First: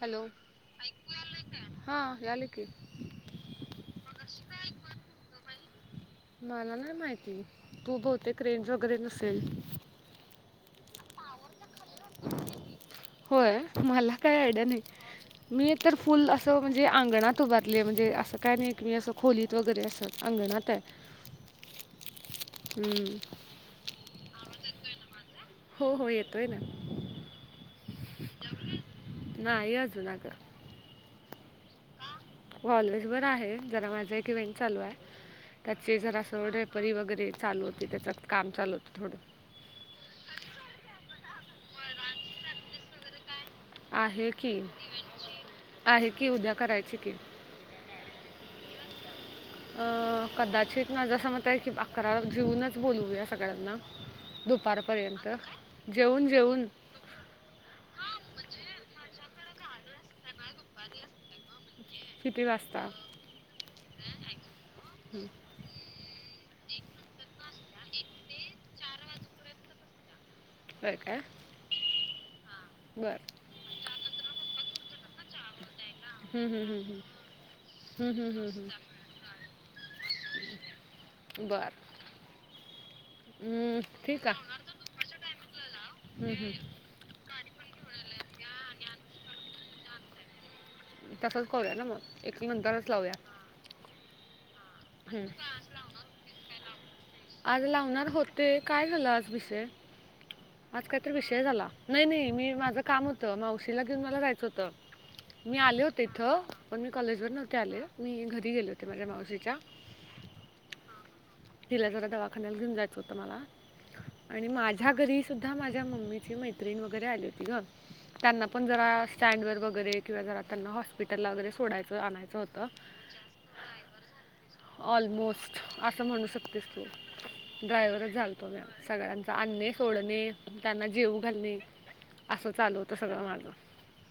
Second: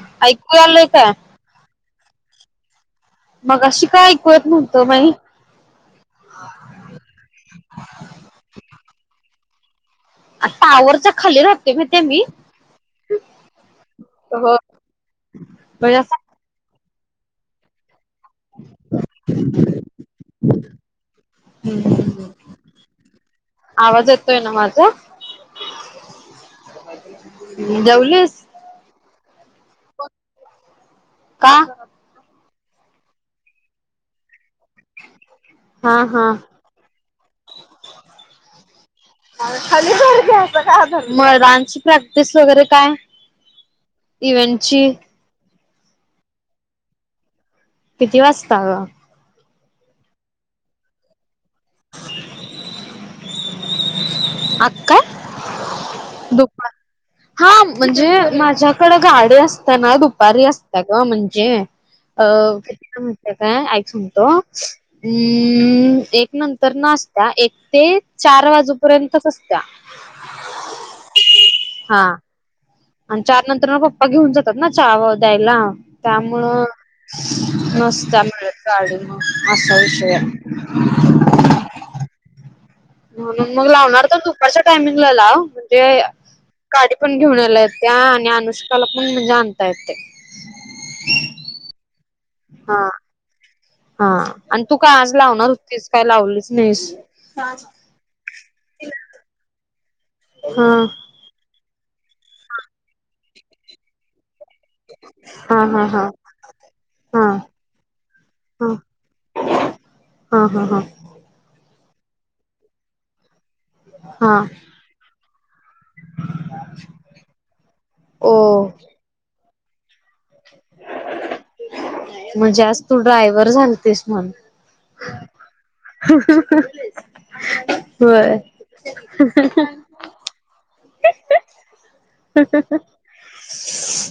Hello ऐकू आलंय का? हा यायलय की मगाशी का ऐकू येत नव्हतं बाई? पण मला नाय माहिती, हो बहुतेक रेंज वगैरे नसेल. अ टावरच्या खाली राहते मी होय. मला काय हो आयडिया नाय, मी एक तर म्हणजे असा फुल अस तो म्हणजे आंगणात उभारले. म्हणजे अस काय माहित मी असं खोलीत वगैरे असं अंगणात ये हम्म आवाज येतोय न माझा? हो हो येतोय न. जेवलीस नाही अजून अग. का? का? कॉलेज वर आहे. जरा माझा एक इव्हेंट चालू आय. हा त्याचे जरा हा अस ओढेपरी वगैरे चालू होते. त्याच्यात काम चालू होतं थोड खाली वर घ्यायच का धर म रांची प्रॅक्टिस वगैरे काय? आहे की, इव्हेंटची आहे की, उद्या करायची की किती वाजता ग? अअ कदाचित माझ अस मत हाय की बा फराळ घेऊनच बोलवूया सगळ्यांना आक्का दुपारपर्यंत, अग काय जेवून जेवून दुपार हा म्हणजे माझ्याकडं गाडी असत्या ना दुपारी असत्या ग म्हणजे अ किती वाजता किती म्हणत, काय ऐक म्हणतो. हं, हूं एक नंत तर ना असत्या. एक ते चार वाजूपर्यंतच असत्या. व्हय काय. हा बरं आणि चार नंतर म पप्पा घेऊन जातात ना चहा द्यायला. हं, त्यामुळं हं, हं, हं. हं, नसता हं, हं, मिळत हं. गाडी म असा विषय हाय. बरं म्हणून मग हं, लावणार तर ठीक आहे दुपारच्या टायमिंगला लाव म्हणजे हं, हं. गाडी पण घेऊन यायला येते आणि अनुष्काला पण म्हणजे आणता येते. तसच करूया ना मग. एक हा नंतरच लावूया. हा आणि तू काय आज हं. लावणार होतीस, काय लावलीच नाहीस. आज लावणार होते, काय झालं आज विषय? हा आज काही तर विषय झाला. नाही नाही, मी, माझं काम होतं. मावशीला घेऊन मला जायचं होतं. मी हा आले हा होते हा इथं. पण मी कॉलेज हा वर नव्हते आले, मी घरी गेले हा होते माझ्या मावशीच्या. हा हा हा. तिला जरा दवाखान्याला घेऊन जायचं होतं मला. हा आणि माझ्या घरी सुद्धा माझ्या मम्मीची मैत्रिण वगैरे आली होती गं. ओ त्यांना पण जरा स्टँड वर वगैरे किंवा जरा त्यांना हॉस्पिटलला वगैरे सोडायचं आणायचं म्हणजे होतं. आज तू ड्रायव्हर झालतीस म्हण ऑलमोस्ट. अस असं म्हणू शकतेस तू. ड्रायव्हवरच होय झालतो मी आज सगळ्यांचा. आणणे, सोडणे. त्यांना जेवू घालणे, असं चालू होत सगळं माझं.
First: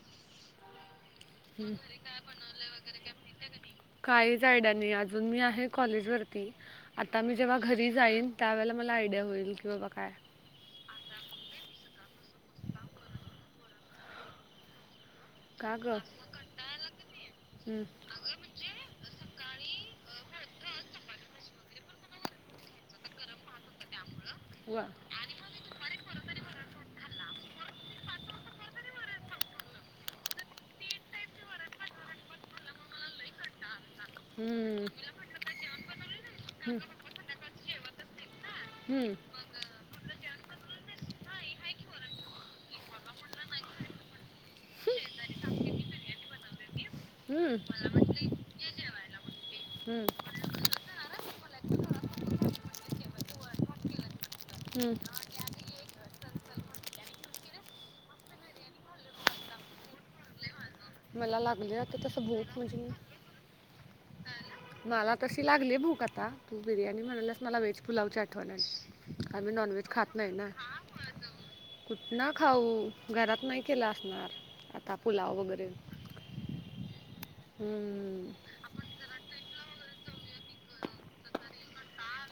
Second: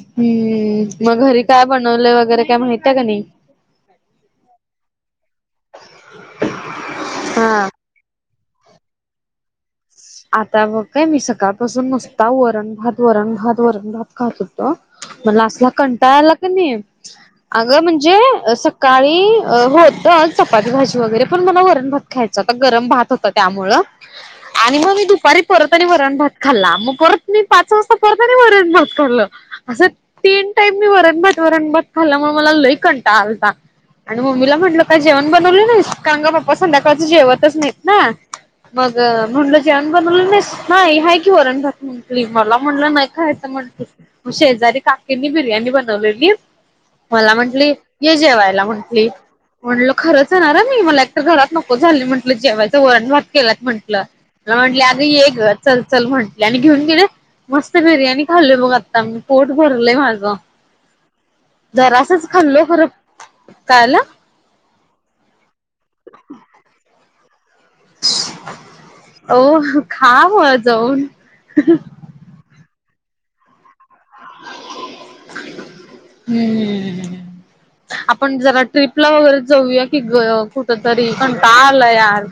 हम्म काय मग घरी बनवलंय काय वगैरे माहितीय बनवलंय का नाही काहीच आयडिया नाही अजून. मी आहे कॉलेज वरती, आता मी जेव्हा हा घरी जाईन त्यावेळेला मला आयडिया होईल की बाबा का आता बघ काय मी सकाळपासून नुसता वरण भात, वरण भात, वरण भात खात होतो. मला असला का गं कंटाळाला क नाही. हम्म. अगं म्हणजे अस काळी होत चपाती भाजी वगैरे. पण मला वरण भात खायचा होता गरम भात होता त्यामुळं, आणि वा मग मी दुपारी परत आणि वरण भात खाल्ला, मग परत मी पाच वाजता परत आणि वरण भात खाल्लं. असं तीन टाईम मी वरण भात, वरण भात खाल्ल्यामुळे मला लई कंटाळा आलता. आणि मम्मीला म्हटलं हम्म. काय जेवण बनवले नाहीस? कारण का पप्पा हम्म. संध्याकाळचं जेवतच नाहीत ना. मग हम्म. म्हण जेवण बनवलं नाहीस? नाही हाय की वरणभात म्हटली मला म्हटलं नाही खायचा म्हटलं मग शेजारी काकींनी बिर्याणी बनवलेली. मला हम्म. म्हंटली, ये जेवायला म्हंटली. म्हटलं हम्म. खरंच येणार हा मी मला तर घरात नको झालं म्हटलं जेवायचं. वरण भात केलात म्हटलं. मला म्हटली हम्म. आगं ये गं. चल चल म्हंटले आणि घेऊन गेले मस्त बिर्याणी खाल्ली बग आता मी. पोट भरलय माझं. मला लागली आता तसं जरासच भूक खाल्लो म्हणजे खरं. मी- कायला? मला तशी लागली भूक आता. तू बिर्याणी म्हणालास मला व्हेज पुलाव ची ओह, खा मग जाऊन कुठ ना खाऊ? घरात नाही केलं असणार आता पुलाव वगैरे. हम्म.. हम्म. आपण जरा ट्रिपला वगैरे जाऊया की गं कुठ तरी. कंटाळा आला यार.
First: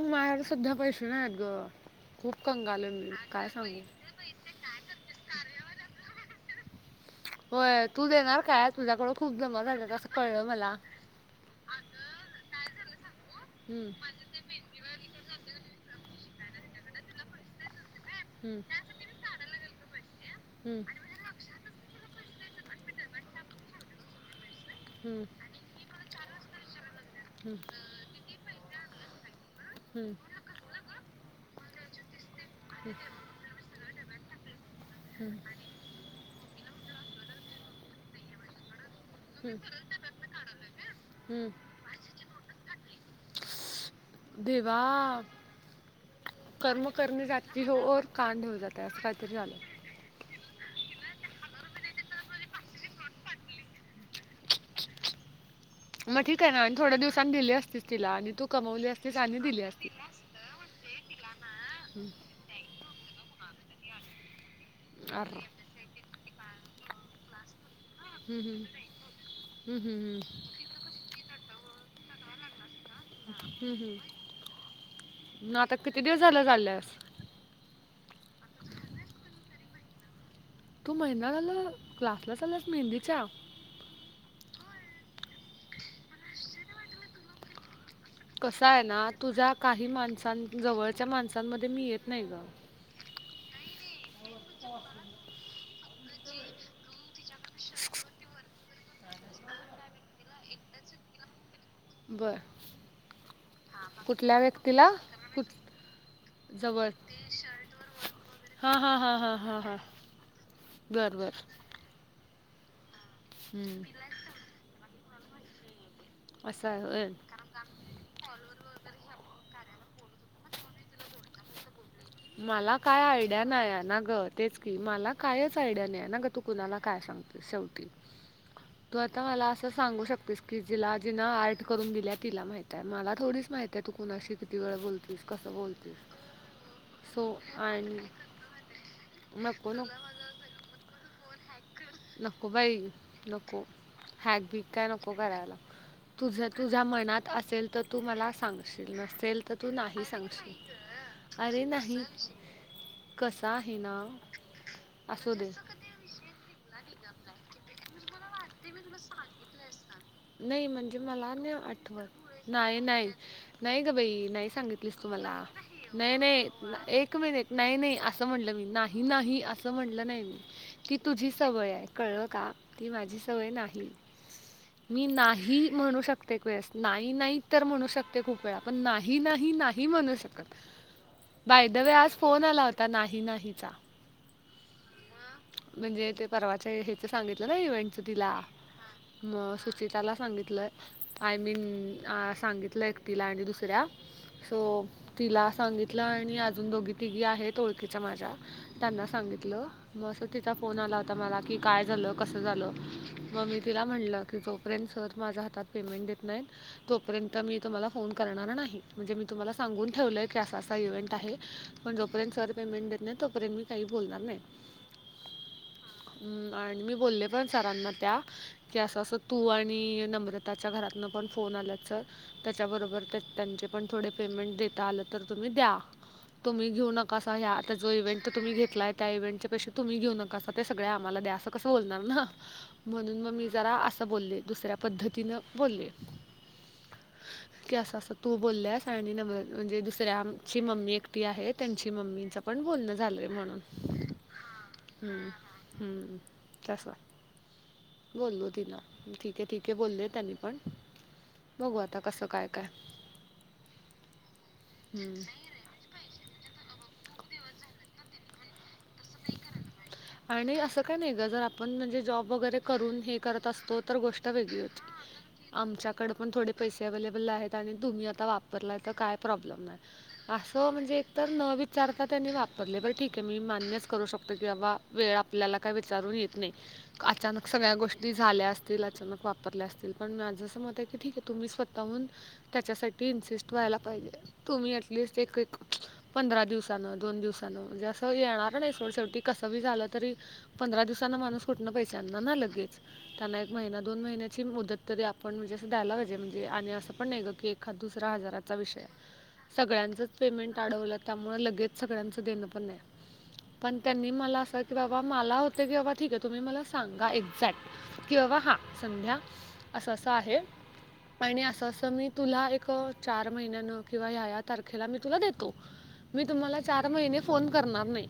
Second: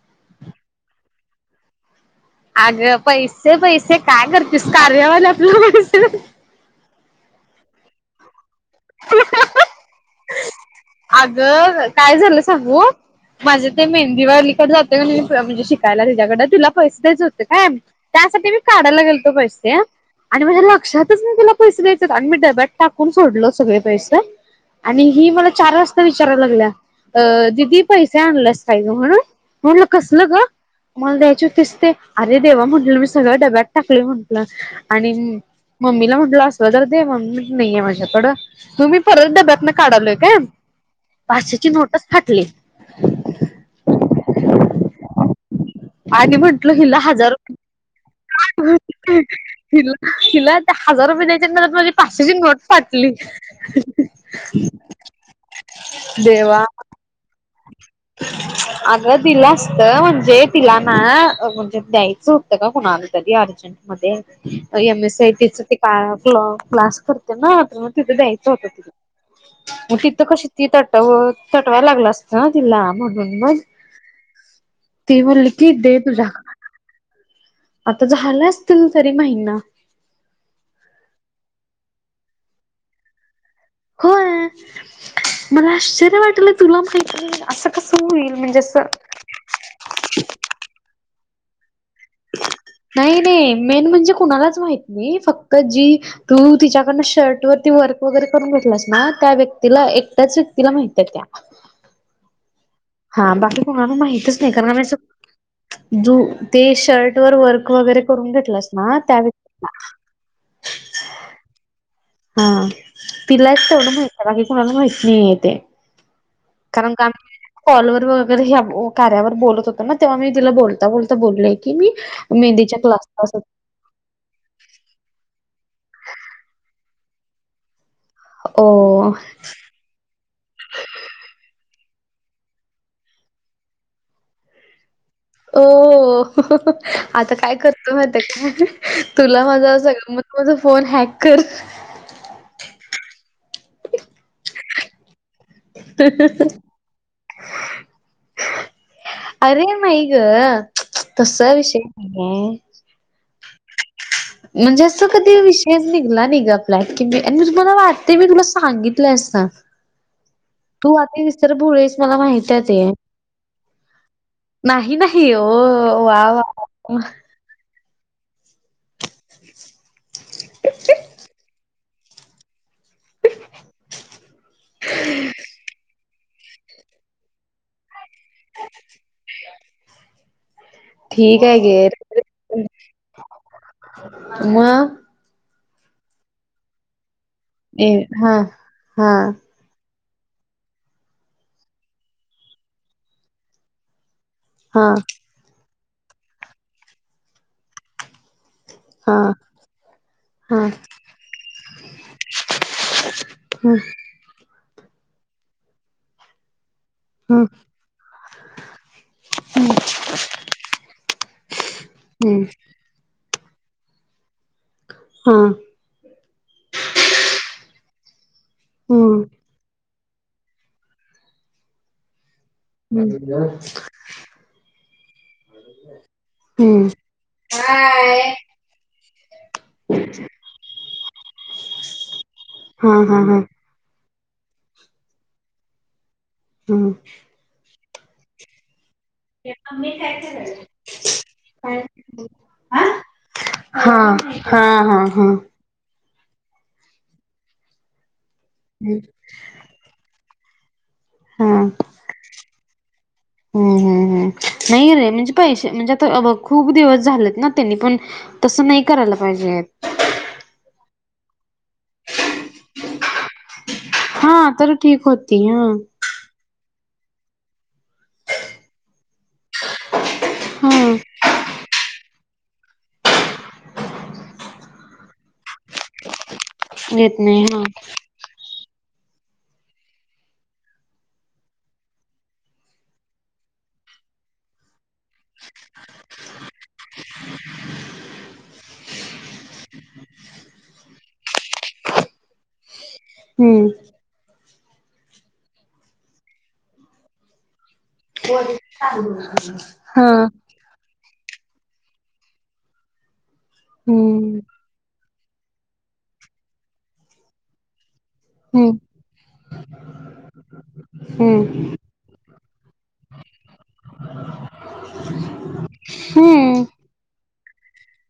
नायत गं सध्या पैसे नाहीत गं. खूप कंगाल आहे अगं मी. काय पैसे सांगू? पैसे काय करतेस? कार्या वाला [unintelligible] होय तू देणार काय? तुझ्याकडं खूप जमा झालेत असं कळलं मला. अगं, काय झालं सांगू? माझे ते हम्म. मेहंदीवालीकडे जात [unintelligible] म्हणजे शिकायला तिच्याकडं. तिला पैसे द्यायचे होते काय? त्यासाठी मी काढायला गेलतो पैसे, आणि माझ्या हम्म, लक्षात कसलं तिला पैसे द्यायचेत आणि मी डब्यात टाकून सोडलं सगळे पैसे आणि हम्म, ही मला चार वाजता विचारयला लागल्या? अ हम्म, हम्म, दिदी पैसे आणलेच काय गं म्हण? म्हटलं हम्म, कसलं ग? मला द्यायचे होतीस ते, अरे देवा म्हंटलं मी सगळं डब्यात टाकले म्हंटलं आणि. हम्म, मम्मीला म्हटलं असलं तर दे, मम्मी नाहीये माझ्या कड मग मी परत हम्म, डब्यातन काढालोय का? हम्म. पाचशेची नोटचं फाटली. देवा.. आणि म्हटल कर्म हिला करने हजार जाती हो और कांड हो जाता है असं रूपये काहीतरी [unintelligible] झालं हिला हिला आता हजार रुपये द्यायच्या नादात, माझी पाशेची नोट फाटली. [unintelligible] मग ठीक आहे देवा ना, थोड्या दिवसां दिले असती तिला आणि तू कमवली अग असतीस आणि दिलं दिली असत, असती म्हणजे तिला ना, म्हणजे हम्म. द्यायचं होतं का कुणाला तरी अजून मध्ये M. S. C. I. Err. T. चा क्लास करते ना, तिथ हम्म, द्यायचं हम्म. होत, हम्म, मग हम्म, तिथं कशी ती तट तटवायला लागला असत. ह तिला म्हणून बघ हम्म, हम्म. ती म्हणाली मग की, आता दे किती दिवस तुझ्या झालं कड. चालल्यास आता झालं असतील तरी महिना. तू महिना झाला? क्लासला चालल्यास मेहंदीच्या. होय, मला आश्चर्य वाटलं तुला माहिती असं का. कस आहे ना तुझ्या काही माणसां जवळच्या माणसांमध्ये मी येत नाही ग. नाही नाही मेन म्हणजे कुणालाच माहित नाही, फक्त जी तू तिच्याकडनं शर्ट वरती वर्क वगैरे करून घेतलास ना, त्या व्यक्तीला एकट्याच व्यक्तीला माहित आहे त्या. होय हा बाकी कोणाला माहितच नाही, कारण आम्ही अस. कुठ जू ते जवळ शर्ट वर वर्क वगैरे करून घेतलंस हां हां ना, हां त्या हां हां व्यक्तीला. हां बरं बरं. हा तिलाच हं. तेवढं माहिती आहे, बाकी कोणाला माहित नाहीय आहे ते. असं आहे कारण होय. आम्ही कॉलवर व वगैरे हे आपण कार्यावर बोलत होतो मग तेव्हा मी तिला बोलता बोलता बोललेय की, मी मेंदच्या क्लास कलानगर. तेच की, मला कायच आयडिया नाही आहे ना, ग तू कुणाला काय सांगते शेवटी. ओ तू आता मला असं सांगू शकतेस की जिला जिना आर्ट करून दिल्या तिला माहित आहे, मला थोडीच माहित आहे तू कुणाशी किती वेळ बोलते. हो सो आता काय करतो आणि माहीत आहे का, तुला नको माझा नको सगळं. माझ फोन हॅक कर. नको बाई नको हॅक बीक काय नको करायला. तुझ तुझ्या मनात असेल तर तू मला सांगशील नसेल तर अरे तू नाही ग सांगशील. तसा अरे विषय नाही नाहीये कसा आहे ना.. म्हणजे असं असू कधी दे विषय निघला नाही ग, आपल्यात किती मंजे मला वाटते मी तुला सांगितलं अस. नाही म्हणजे, मला नाही आठत भोळेस मला माहित आहे नाही, ते नाही नाही ग बाई नाही. कुट सांगीतलीस तू नाही मला ओ नाही वा नाही वा एक. नाही नाही असं म्हणलं मी, नाही नाही असं म्हणलं नाही मी की तुझी सवय आहे. कळलं का? ती माझी सवय नाही, मी नाही म्हणू शकत एक वेळेस नाही नाही तर म्हणू शकते खूप वेळा, पण नाही नाही नाही म्हणू शकत. ठीक आहे बाय द गे वे, आज फोन आला होता नाही नाहीचा. मग? म्हणजे ते परवाच्या हेच सांगितलं ना, ए इव्हेंटच तिला हा हा म जे त्याला सांगितलं, आय मीन सांगितलं एकटीला आणि दुसऱ्या. सो, हा तिला सांगितलं आणि अजून दोघी-तिघी आहेत ओळखीच्या माझ्या. त्यांना हा सांगितलं. मग असं तिथं हा हा फोन आला होता मला की काय झालं, कसं झालं? मग मी तिला हा म्हणलं की जो ते सर माझ्या हातात पेमेंट देत नाहीत. तोपर्यंत मी तुम्हाला फोन करणार नाही, म्हणजे मी तुम्हाला सांगून ठेवलंय की असा असा इव्हेंट आहे. पण जोपर्यंत सर पेमेंट देत नाही, तोपर्यंत मी काही बोलणार नाही. हां. हम्म, आणि मी बोलले पण सरांना त्या की असं- हा असं तू आणि नंब्र त्याच्या घरातून पण फोन आला सर. त्याच्याबरोबर त्यांचे पण थोडे पेमेंट देता आलं तर तुम्ही द्या. तुम्ही घेऊ हा नका असं हं, आता जो इव्हेंट तुम्ही घेतलाय त्या इव्हेंटच्या पेक्षा तुम्ही घेऊ नका असं ते सगळं आम्हाला द्या, असं कसं बोलणार ना? हा म्हणून मग हा मी जरा असं बोलले, दुसऱ्या पद्धतीनं बोलले. हम. की असं असं तू बोलल्या सा म्हणजे दुसऱ्या आम्हची मम्मी एकटी आहे त्यांची मम्मीच पण बोलणं झालं रे म्हणून, हा हा हा हम्म, हम्म त् बोललो ति ना ठीक आहे ठीके बोलले त्यांनी पण. हा बघू आता कसं काय-काय हम्म नाही रे हम्म. म्हणजे पैसे म्हणजे, आता खूप दिवस झालेत ना, त्यांनी पण तसं नाही करायला पाहिजे. आणि असं काय नाही गं, जर आपण म्हणजे जॉब वगैरे करून हे करत असतो. तर गोष्ट हा वेगळी तर होती ठीक होती हा आमच्या कडे पण थोडे पैसे अव्लेबल आहेत आणि तुम्ही आता वापरलाय, तर काय प्रॉब्लेम नाही. असं हा म्हणजे, एक तर न विचारता त्यांनी वापरले, बरं ठीक आहे, मी मान्यच करू शकतो की बाबा, वेळ आपल्याला काय विचारून येत नाही, येत नाही अचानक हा सगळ्या गोष्टी. ती झाल्या असतील, अचानक वापरल्या असतील, पण माझं असं मत आहे की, ठीक आहे, तुम्ही स्वतःहून त्याच्यासाठी इन्सिस्ट व्हायला पाहिजे. तुम्ही अटलिस्ट एक पंधरा दिवसानं, दोन दिवसान जस येणार नाही स, शेवटी कसं बी झालं तरी पंधरा दिवसांना माणूस कुठणं पैजना ना लगेच. त्यांना एक हम्म महिना, दोन महिना ची मुदत तरी आपण म्हणजे असं द्यायला पाहिजे, म्हणजे आणि असं पण नाही गं की एखाद दुसऱ हजारात षय, हा सगळ्यांचंच पेमेंट अडवलं, त्यामुळे लगेच सगळ्यांचं देणं पण नाही. पण त्यांनी मला हम्म असं की, बाबा, मला होते की, बाबा, ठीक आहे, तुम्ही मला सांगा एक्झॅक्ट किंवा बाबा, हा संध्या असं-असं आहे. आणि हम्म असं असं मी तुला एक चार महिन्यांनी किंवा ह्या ह्या तारखेला मी तुला देतो. मी तुम्हाला हम्म चार महिने फोन करणार नाही.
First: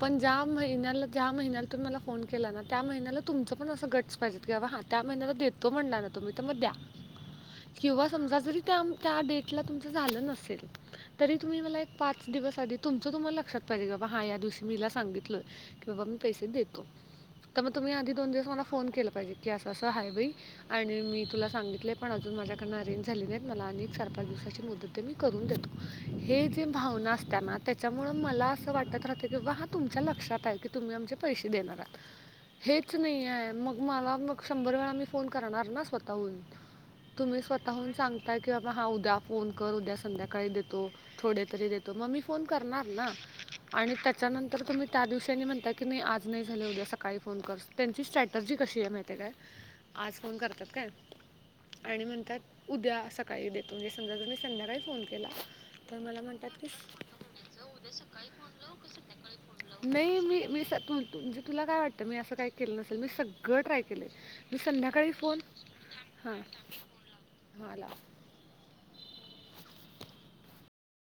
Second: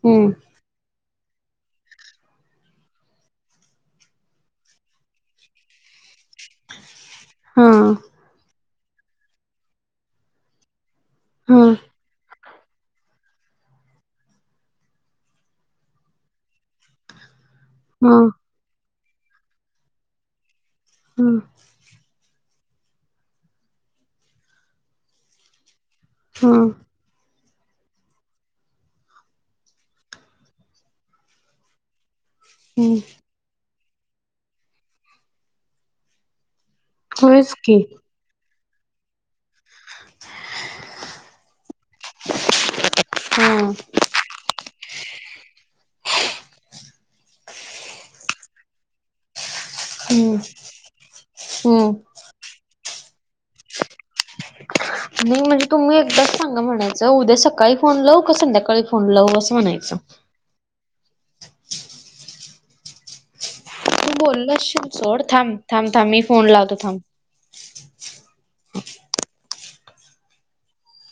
पण हम्म ज्या महिन्याला, ज्या महिन्याला तुम्ही मला फोन केला ना, त्या महिन्याला तुमचं पण असं घट पाहिजे का बाबा, हा त्या महिन्याला देतो म्हणणा ना, तुमि तर मग द्या. [inaudible] किंवा समजा, जरी त्या डेटला तुमचं झालं नसेल. तरी तुम्ही हा मला एक पाच दिवस आधी, तुचं तुम्हाला लक्षात पाहिजे ग हा, या दिवशी मीला सांगितलय की, बाबा मी पैसे देतो. तर मग तुम्ही आधी हा दोन दिवस मला फोन केलं पाहिजे की, असं असं आहे बाई. आणि मी ह तुला सांगितले पण अजून माझ्याकडन अरेंज झाल नाही मला आणि चार पाच दिवसाची मुदत दे मी करून देतो. हे हा जे भावना असत्या ना त्याच्यामुळ मला अस वाटत राहते कि हा बा तुमच्या लक्षात आहे की तुम्ही आमचे पैसे देणार आहात. हेच नाही ये मग मला मग शंभर वेळा मी फोन करणार ना स्वतःहून तुम्ही होयच की स्वतःहून सांग ताय की बाबा हा उद्या फोन कर उद्या संध्याकाळी देतो थोडे तरी देतो मग मी फोन करणार ना हा आणि त्यात त्याच्यानंतर तुम्ही त्या दिवशानी आणि म्हणता की नाही आज नाही झाले, उद्या सकाळी फोन करते त्यांची स्ट्रॅटर्जी कशी आहे माहिती ये काय [inaudible] आज फोन करत्यात काय हम्म आणि म्हणतात उद्या सकाळी देतो म्हणजे समजा जरी संध्याकाळीस नाही म्हणजे तुम्ही एकदाच सांगा म्हणायचं, उद्या सकाळी फोन लावू का संध्याकाळी फोन लावू असं म्हणायचं नाही मी मीे तुला काय वाटतं, मी असं काय केलं नसेल मी सगळं ट्राय केली तू मी बोललाशील संध्याकाळी सोड फोन थांब थांब थांब मी हा फोन लावतो थांब. मला